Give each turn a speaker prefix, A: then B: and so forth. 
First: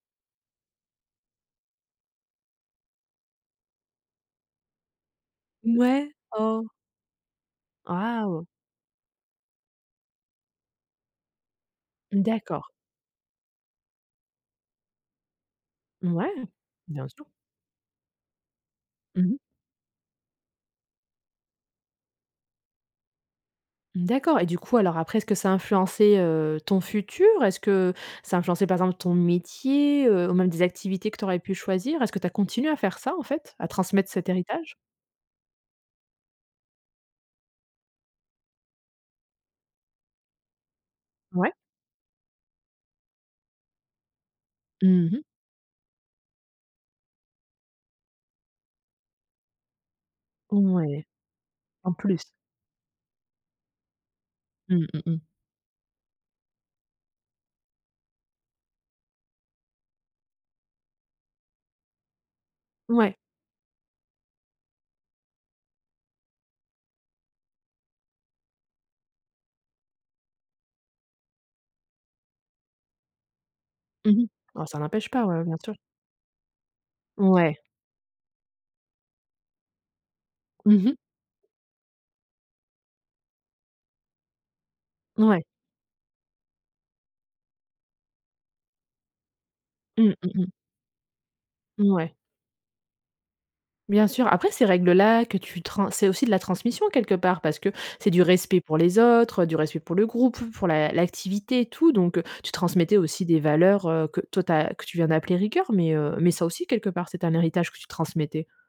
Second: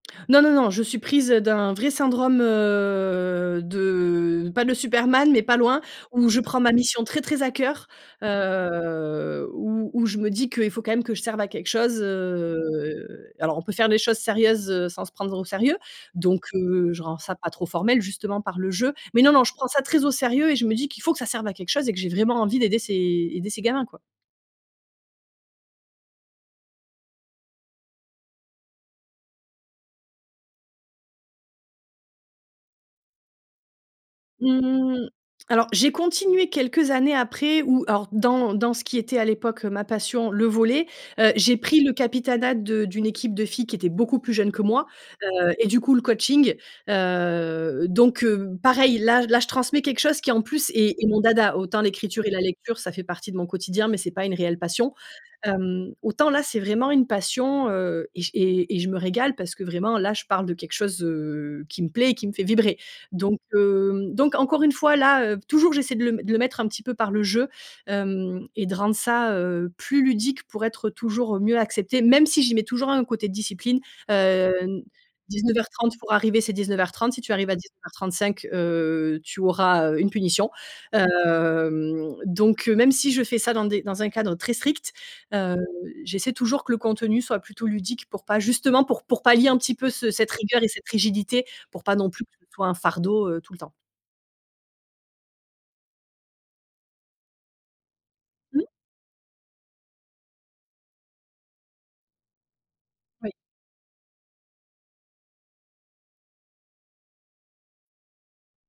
A: Non, non, non, je suis prise, heu, d'un vrai syndrome, heu, de pas de superman, mais pas loin.
B: Mouais,
A: Où je prends ma
B: oh.
A: mission très, très à cœur,
B: Wouah.
A: heu, où où je me dis qu'il faut quand même que je serve à quelque chose,
B: D'accord.
A: heu. Alors, on peut faire des choses sérieuses, heu, sans se prendre au sérieux.
B: Mouais,
A: Donc, heu, je
B: bien
A: rends
B: sûr.
A: ça pas trop formel, justement par le jeu. Mais
B: Mmh
A: non,
B: mh.
A: non, je prends ça très au sérieux et je me dis qu'il faut que ça serve à quelque chose et que j'ai vraiment envie d'aider ces aider ces gamins quoi.
B: D'accord. Et du coup, alors après, est-ce que ça a influencé, heu, ton futur? Est-ce que ça a influencé par exemple ton métier, heu, ou même des activités que tu aurais pu choisir? Est-ce que tu as continué à faire ça en fait, à transmettre cet héritage?
A: Mmh. Alors j'ai continué quelques années après, ou alors dans dans ce qui était à l'époque, heu, ma passion, le volley. Heu
B: Ouais.
A: j'ai pris le capitanat de d'une équipe de filles qui étaient beaucoup plus jeunes que moi.
B: Mmh mh.
A: Heu et du coup le coaching. Heu, donc, heu, pareil là j là je transmets quelque chose qui en plus est
B: Ouais,
A: est mon dada. Autant
B: en plus.
A: l'écriture et la lecture ça fait partie de mon quotidien, mais c'est pas une réelle
B: Mmh
A: passion.
B: mh mh.
A: Hem, autant là c'est vraiment une passion, heu et je et et je me régale parce que vraiment là je parle de quelque chose, heu, qui me plaît et qui me fait vibrer.
B: Ouais.
A: Donc hem, donc encore une fois là, heu p toujours j'essaie de le m de le mettre un petit peu par le jeu, hem et de rendre ça, heu, plus ludique. Pour être toujours mieux accepté, même si j'y mets toujours un côté discipline.
B: Mmh mh.
A: Heu,
B: Oh ça
A: n
B: n'empêche pas, ouais, bien
A: dix-neuf heure
B: sûr.
A: trente pour arriver, c'est 19:30. Si tu arrives à
B: Mouais.
A: 19:35, heu, tu auras, heu, une punition.
B: Mmh mh.
A: Hem, donc, heu, même si je fais ça dans des dans un cadre très strict,
B: N ouais.
A: heu, j'essaie toujours que le contenu soit plutôt ludique. Pour pas justement pour pour pallier un petit peu ce
B: Mmh
A: cette
B: mh mh.
A: rigueur et cette rigidité. Pour pas non
B: Mouais.
A: plus que ce soit un fardeau, heu, tout le temps.
B: Bien sûr. Après ces règles là que tu trans c'est aussi de la transmission quelque part. Parce que c'est du respect
A: Mmh.
B: pour les autres, heu, du respect pour le groupe, pour l'a l'activité, tout. Donc, heu, tu transmettais aussi
A: Oui.
B: des valeurs, heu, que toi tu as. Que tu viens d'appeler rigueur. Mais, heu mais ça aussi, quelque part, c'est un héritage que tu transmettais.